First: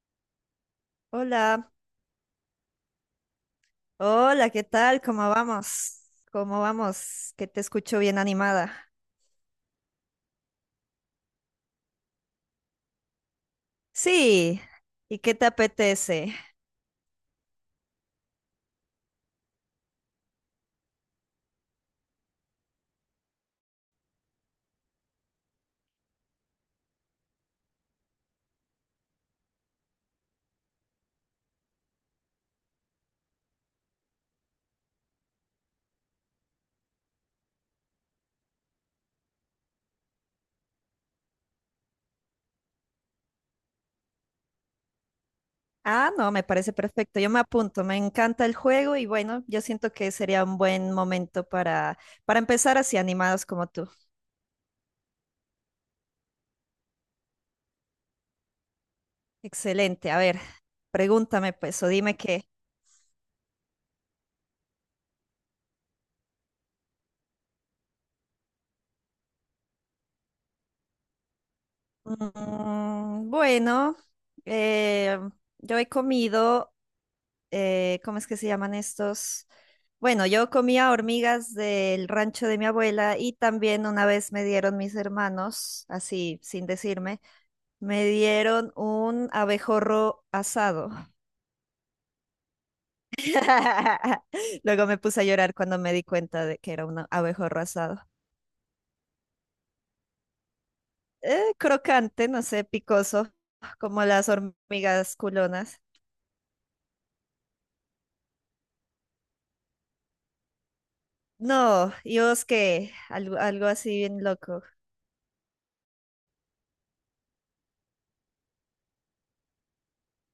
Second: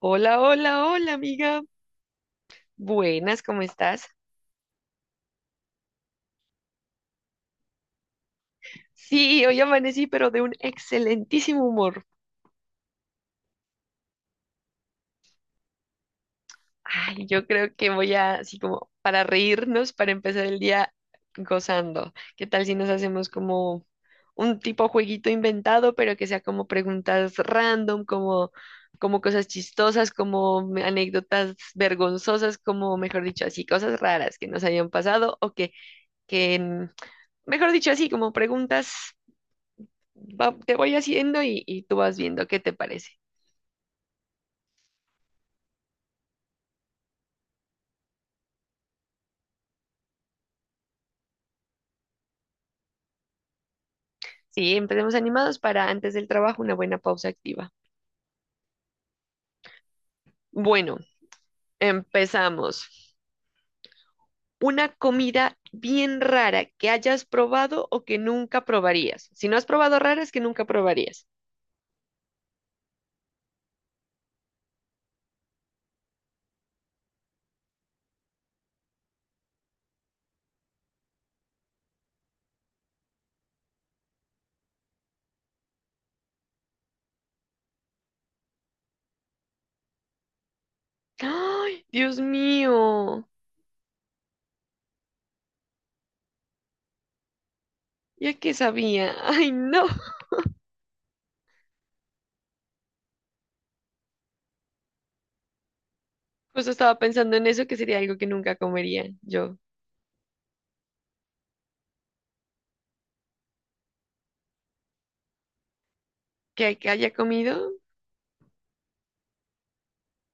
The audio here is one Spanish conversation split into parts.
Hola, hola, hola, amiga. Hola, Buenas, ¿cómo estás? hola, ¿qué tal? ¿Cómo vamos? ¿Cómo vamos? Que te escucho bien animada. Sí, hoy amanecí, pero de un excelentísimo humor. Sí, ¿y qué te apetece? Ay, yo creo que voy a, así como, para reírnos, para empezar el día gozando. ¿Qué tal si nos hacemos como un tipo jueguito inventado, pero que sea como preguntas random, como, cosas chistosas, como anécdotas vergonzosas, como, mejor dicho, así, cosas raras que nos hayan pasado o que, mejor dicho, así, como preguntas. Te voy haciendo y, tú vas viendo qué te parece. Ah, no, me parece perfecto. Yo me apunto, me encanta el juego y bueno, yo siento que sería un buen momento para empezar así animados como tú. Sí, empecemos animados, para antes del trabajo una buena pausa activa. Excelente, a ver, Bueno, pregúntame pues o dime qué. empezamos. Una comida bien rara que hayas probado o que nunca probarías. Si no has probado, raras que nunca probarías. Bueno, eh, yo he comido ¿cómo es que se llaman estos? Bueno, yo comía hormigas del rancho de mi abuela y también una vez me dieron mis hermanos, así sin decirme, me dieron un abejorro asado. ¡Ay, Dios mío! Luego me puse a llorar cuando me di cuenta de que era un abejorro asado. Ya qué sabía. ¡Ay, no! Crocante, no sé, picoso, como las hormigas culonas. Justo estaba pensando en eso, que sería algo que nunca comería yo. No, y vos qué, algo así bien loco. ¿Que haya comido?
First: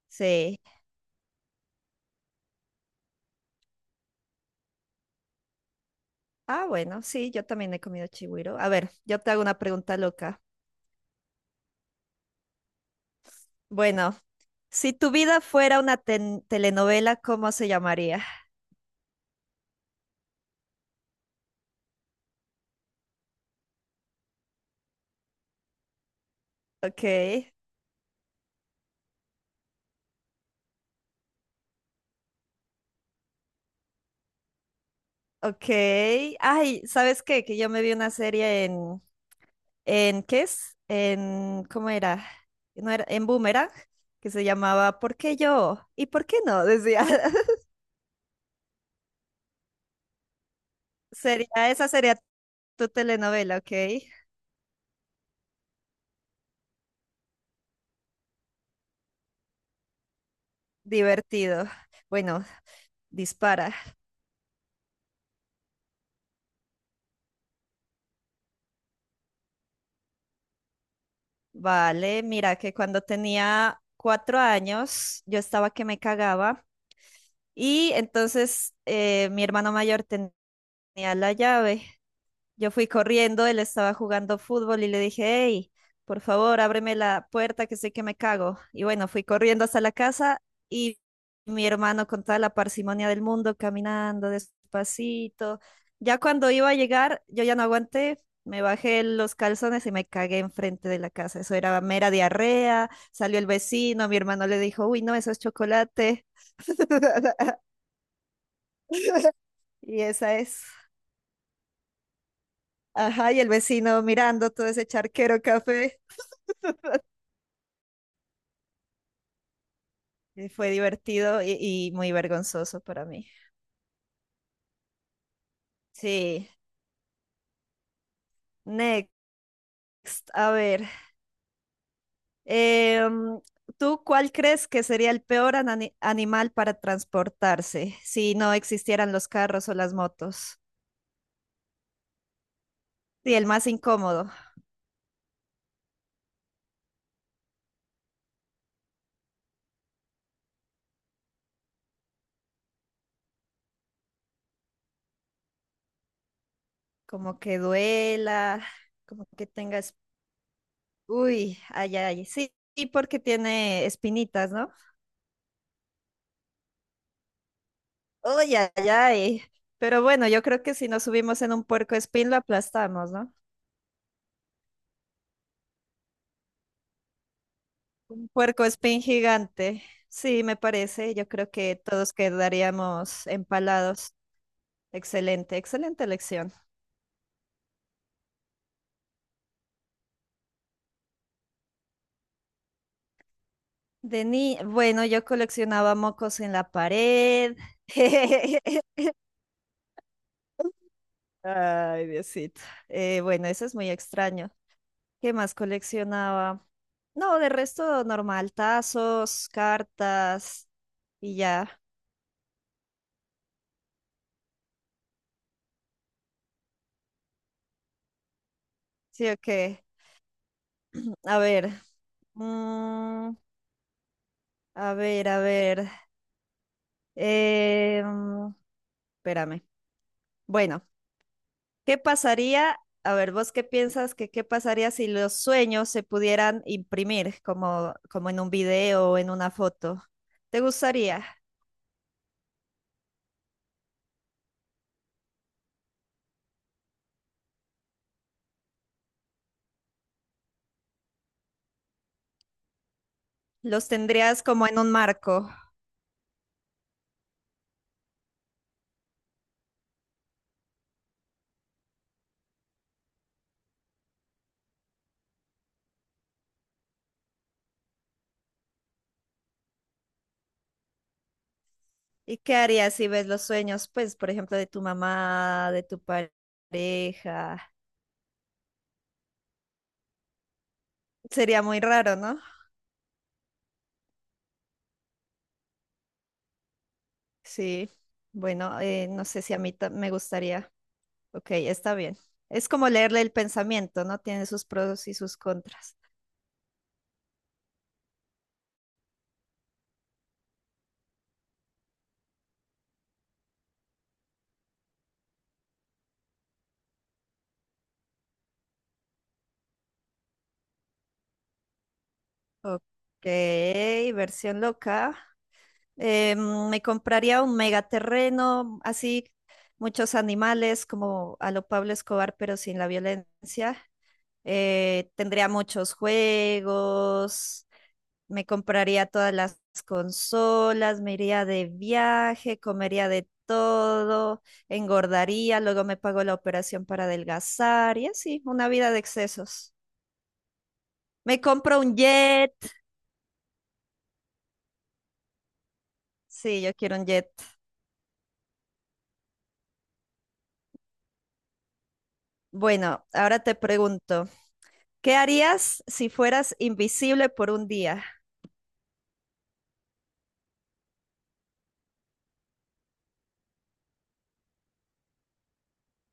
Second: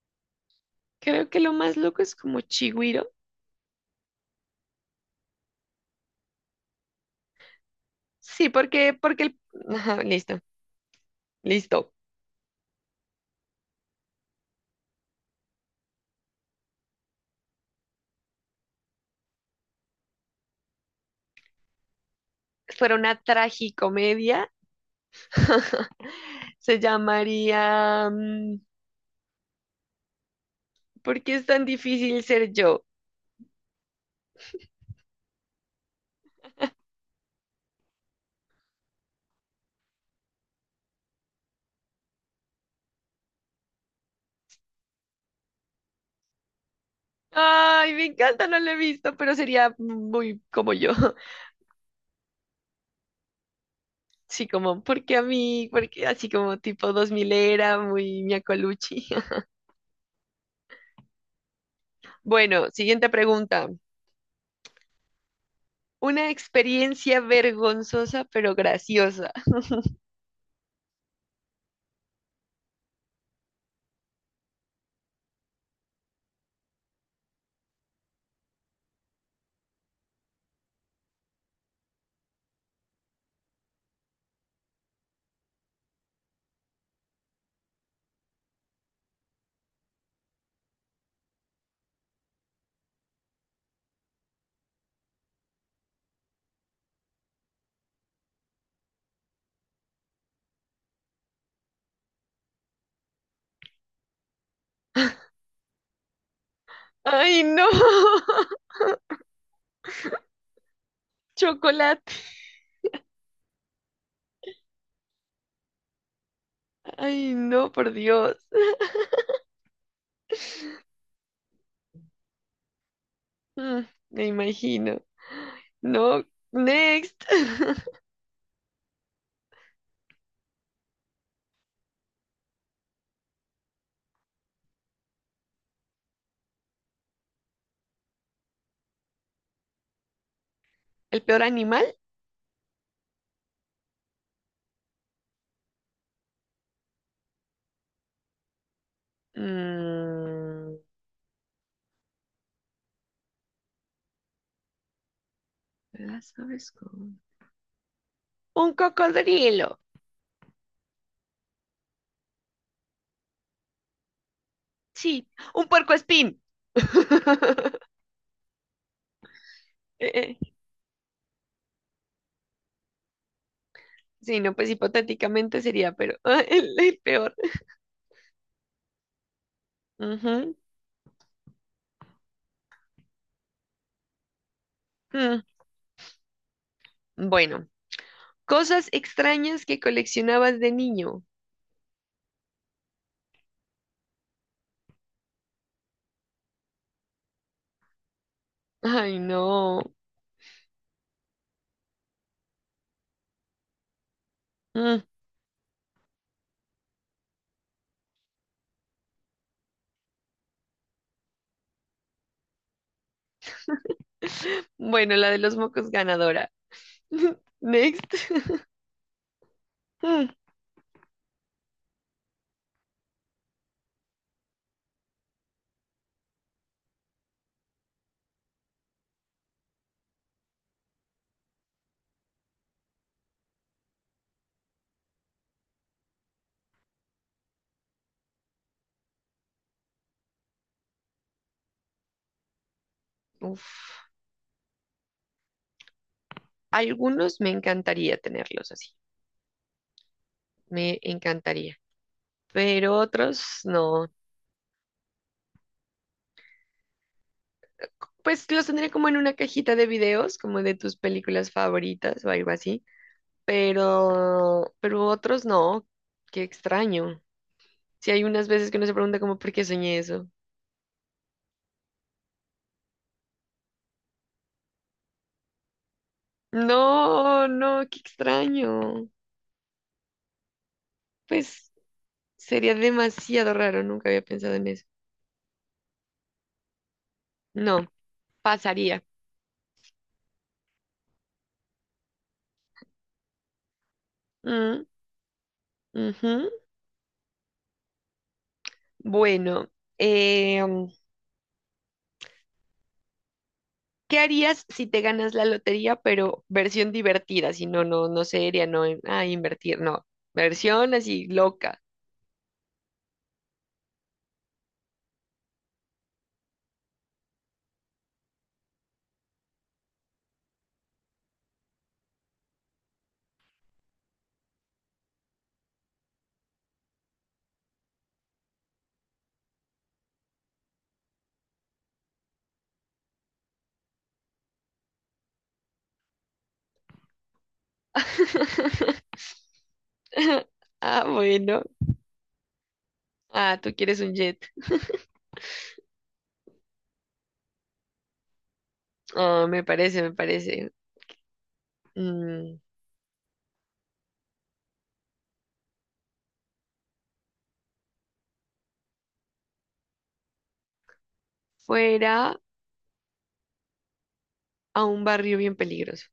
Sí. Creo que lo más loco es como chigüiro. Ah, bueno, sí, yo también he comido Sí, chigüiro. A ver, porque, yo te el... hago una pregunta Ajá, listo. loca. Listo. Bueno, si tu vida fuera una telenovela, ¿cómo se llamaría? Fuera una tragicomedia. Se Ok, llamaría, ¿por qué es tan difícil ser yo? ok. Ay, ¿sabes qué? Que yo me vi una serie en ¿qué es? En, ¿cómo era? No era, en Boomerang, que se llamaba ¿Por qué yo? ¿Y por qué no? Decía. Ay, me encanta, no lo he visto, pero sería muy como yo. Sería, esa sería tu telenovela, ok. Sí, como, ¿por qué a mí? Porque así como tipo 2000 era, muy miacoluchi. Divertido. Bueno, Bueno, siguiente pregunta. dispara. Una experiencia vergonzosa pero graciosa. Vale, mira que cuando tenía 4 años yo estaba que me cagaba y entonces mi hermano mayor tenía la llave, yo fui corriendo, él estaba jugando fútbol y le dije, hey, por favor, ábreme la puerta que sé que me cago. Y bueno, fui corriendo hasta la casa y mi hermano con toda la parsimonia del mundo, caminando despacito. Ya cuando iba a llegar, yo ya no aguanté, me bajé los calzones y me cagué enfrente de la casa. Eso era mera diarrea, salió el vecino, mi hermano le dijo, uy, no, eso es chocolate. Ay, no. Y esa es. Chocolate. Ajá, y el vecino mirando todo ese charquero café. Ay, no, por Dios. Fue divertido y muy vergonzoso para mí. Mm, Me imagino. No, Sí, next. next. A ver, em, ¿tú cuál crees que sería el peor animal para transportarse si no existieran los carros o las motos? ¿El peor animal? Sí, el más incómodo, Mm, las como que duela, un como que cocodrilo. tengas... Uy, ay, ay, sí, y porque tiene espinitas, ¿no? Sí, un puercoespín. Uy, ay, ay. Pero Eh, bueno, yo eh, creo que si nos subimos en un puerco espín lo aplastamos, ¿no? sí, no, pues hipotéticamente sería, pero ah, el peor. Un puerco espín gigante. Sí, Ujú. me parece. Yo creo que todos quedaríamos empalados. Mm, Excelente, excelente elección. Bueno, cosas extrañas que coleccionabas de niño. De ni... Bueno, yo coleccionaba mocos en la pared. Ay, no. Ay, Diosito. Bueno, eso es muy extraño. Mm, ¿Qué más coleccionaba? No, de resto normal, tazos, cartas y ya. Bueno, la de los mocos ganadora. Next. Sí, ok. Mm, A ver. mm, a ver, a ver. Eh, mm, espérame. Bueno, ¿qué pasaría? A ver, ¿vos qué piensas que qué pasaría si los sueños se pudieran imprimir como en un video o en una foto? ¿Te gustaría? Uf. Algunos me encantaría tenerlos así. Me encantaría. Pero otros ¿Los no. tendrías como en un marco? Pues los tendría como en una cajita de videos, como de tus películas favoritas o algo así. Pero otros no. Qué extraño. Si hay unas veces que uno se pregunta como por qué soñé eso. ¿Y qué harías si ves los sueños, pues, por ejemplo, de tu mamá, de tu No, pareja? no, qué extraño. Sería Pues muy raro, ¿no? sería demasiado raro, nunca había pensado en eso. No, Sí. Bueno, pasaría. No sé si a mí me gustaría. Ok, está bien. Es como leerle el pensamiento, ¿no? Tiene sus Mm, pros y sus contras. ujú. Bueno, em, ¿qué harías si te ganas la lotería, pero versión divertida? Si no, no, invertir, no. Versión así loca. Ok, versión loca. Me compraría un megaterreno, así muchos animales como a lo Pablo Escobar, pero sin la violencia. Tendría muchos juegos, me compraría todas las consolas, me iría de viaje, comería de todo, engordaría, luego me pago la operación para adelgazar y así, una vida de excesos. Ah, Me bueno. compro un jet. Ah, tú quieres un jet. Sí, yo quiero un jet. Ah, me parece, me parece. Mm, Bueno, ahora te pregunto, ¿qué harías si fueras invisible por un día? fuera a un barrio bien peligroso.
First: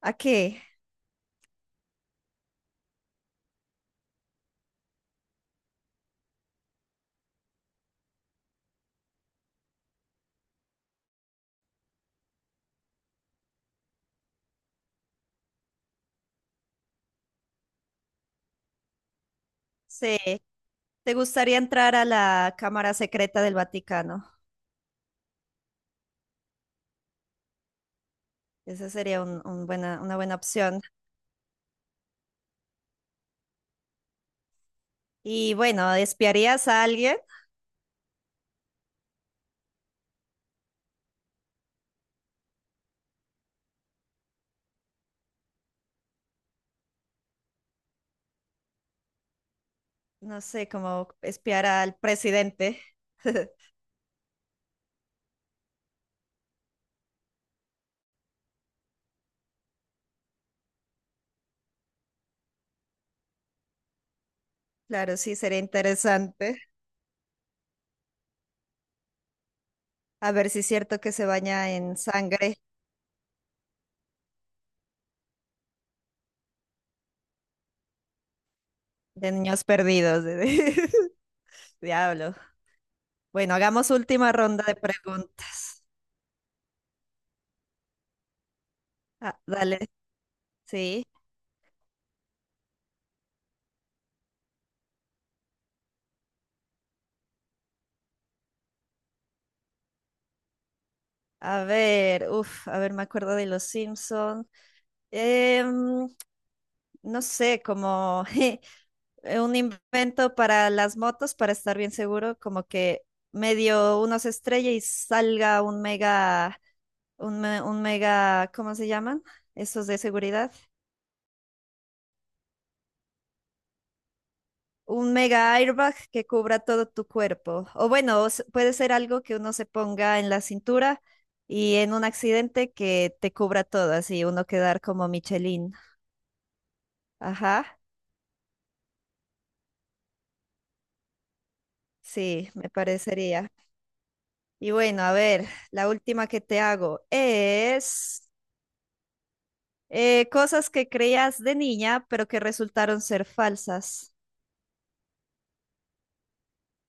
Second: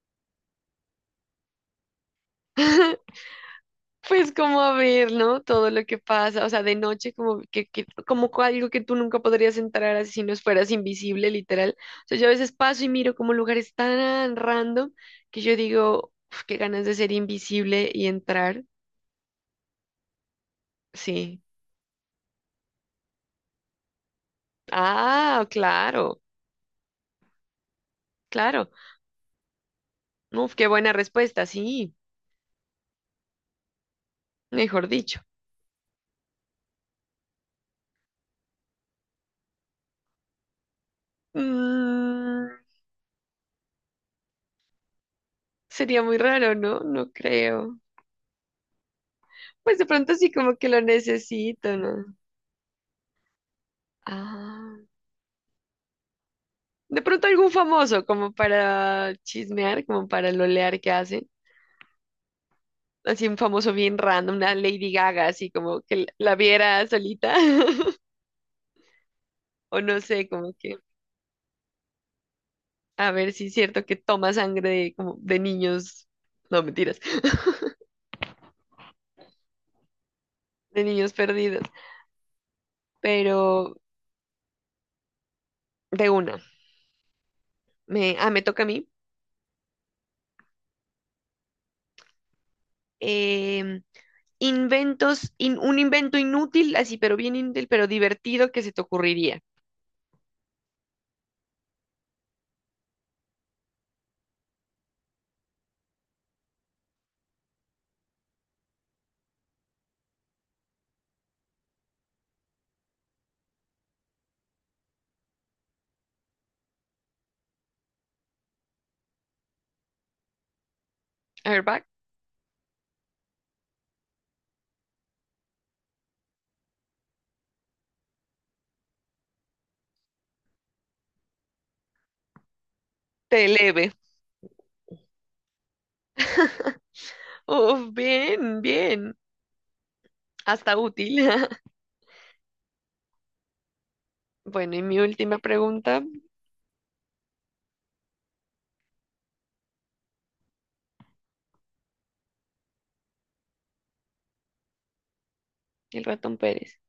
¿A qué? Pues como a ver, ¿no? Todo lo que pasa, o sea, de noche, como que, algo que tú nunca podrías entrar así si no fueras invisible, literal. O sea, yo a veces paso y miro como lugares tan random que yo digo, "Uf, qué ganas de ser invisible y entrar". Sí, ¿te Sí. gustaría entrar a la Cámara Secreta del Vaticano? Ah, claro, claro. Esa sería una buena Uf, qué opción. buena respuesta, sí, mejor dicho. Y bueno, ¿espiarías a alguien? Mm, sería muy raro, ¿no? No creo. Pues de pronto sí, No como que sé, lo como espiar necesito, al ¿no? presidente. Ah. De pronto algún famoso, como para chismear, como para lolear que hacen. Así un famoso bien random, una Lady Claro, Gaga, sí, así sería como que la interesante. viera solita. O no sé, A ver como si es que cierto que se baña en sangre a ver si es cierto que toma sangre de, como de niños, no mentiras, de niños perdidos. de niños perdidos. Diablo. Pero Bueno, hagamos última ronda de preguntas. de una, me, me toca a mí. Ah, dale. Sí, Em, un invento inútil, así, pero bien inútil, pero divertido, que se te ocurriría. a ver, a ver, me acuerdo de Los Simpson. Em, no sé, como un invento para las motos, para estar bien seguro, como que medio uno se estrella y salga un mega, un mega, ¿cómo se llaman? Esos de seguridad. A ver, va, Un mega airbag que cubra todo tu cuerpo. O bueno, puede ser algo que uno se ponga en la cintura y en un accidente que te te cubra leve. todo, así uno quedar como Michelin. Ajá, Uf, bien, bien. Hasta útil. sí, me parecería. Y Bueno, y mi bueno, a última ver, la pregunta, última que te hago es cosas que creías de niña, pero que resultaron ser falsas. el ratón Pérez.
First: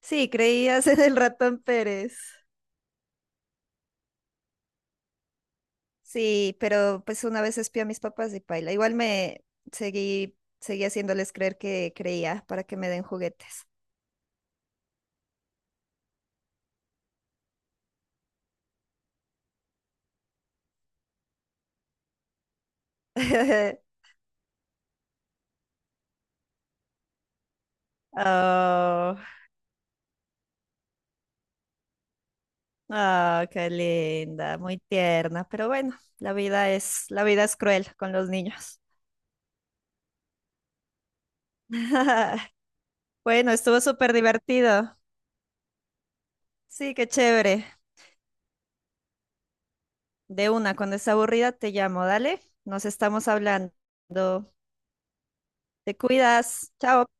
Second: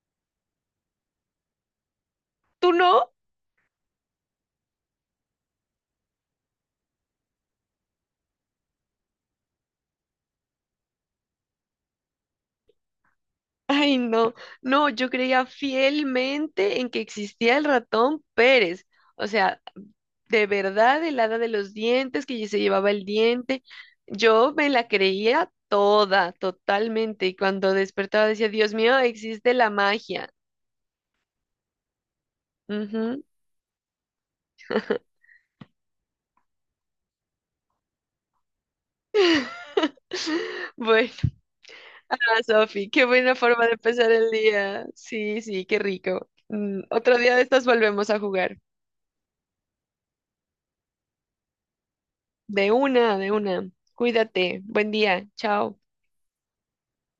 Sí, creías en el ratón Pérez. ¿Tú no? Sí, pero pues una vez espié a mis papás y paila. Igual me seguí haciéndoles creer que creía para que me den juguetes. Ay, no, no, yo creía fielmente en que existía el ratón Pérez. O sea, de verdad, el hada de los dientes, que se llevaba el diente. Yo me la creía toda, totalmente. Y cuando despertaba decía, Dios mío, Oh, existe la magia. Ujú. oh, qué linda, muy tierna, pero bueno, la vida es cruel con los niños. Bueno, ah, Sofi, qué buena Bueno, forma de estuvo súper empezar el día. divertido. Sí, sí, qué rico. Sí, qué Otro día de estas chévere. volvemos a jugar. De una, cuando esté aburrida te llamo, dale. De Nos una, estamos de una. hablando. Cuídate. Buen día. Chao. Te cuidas. Chao.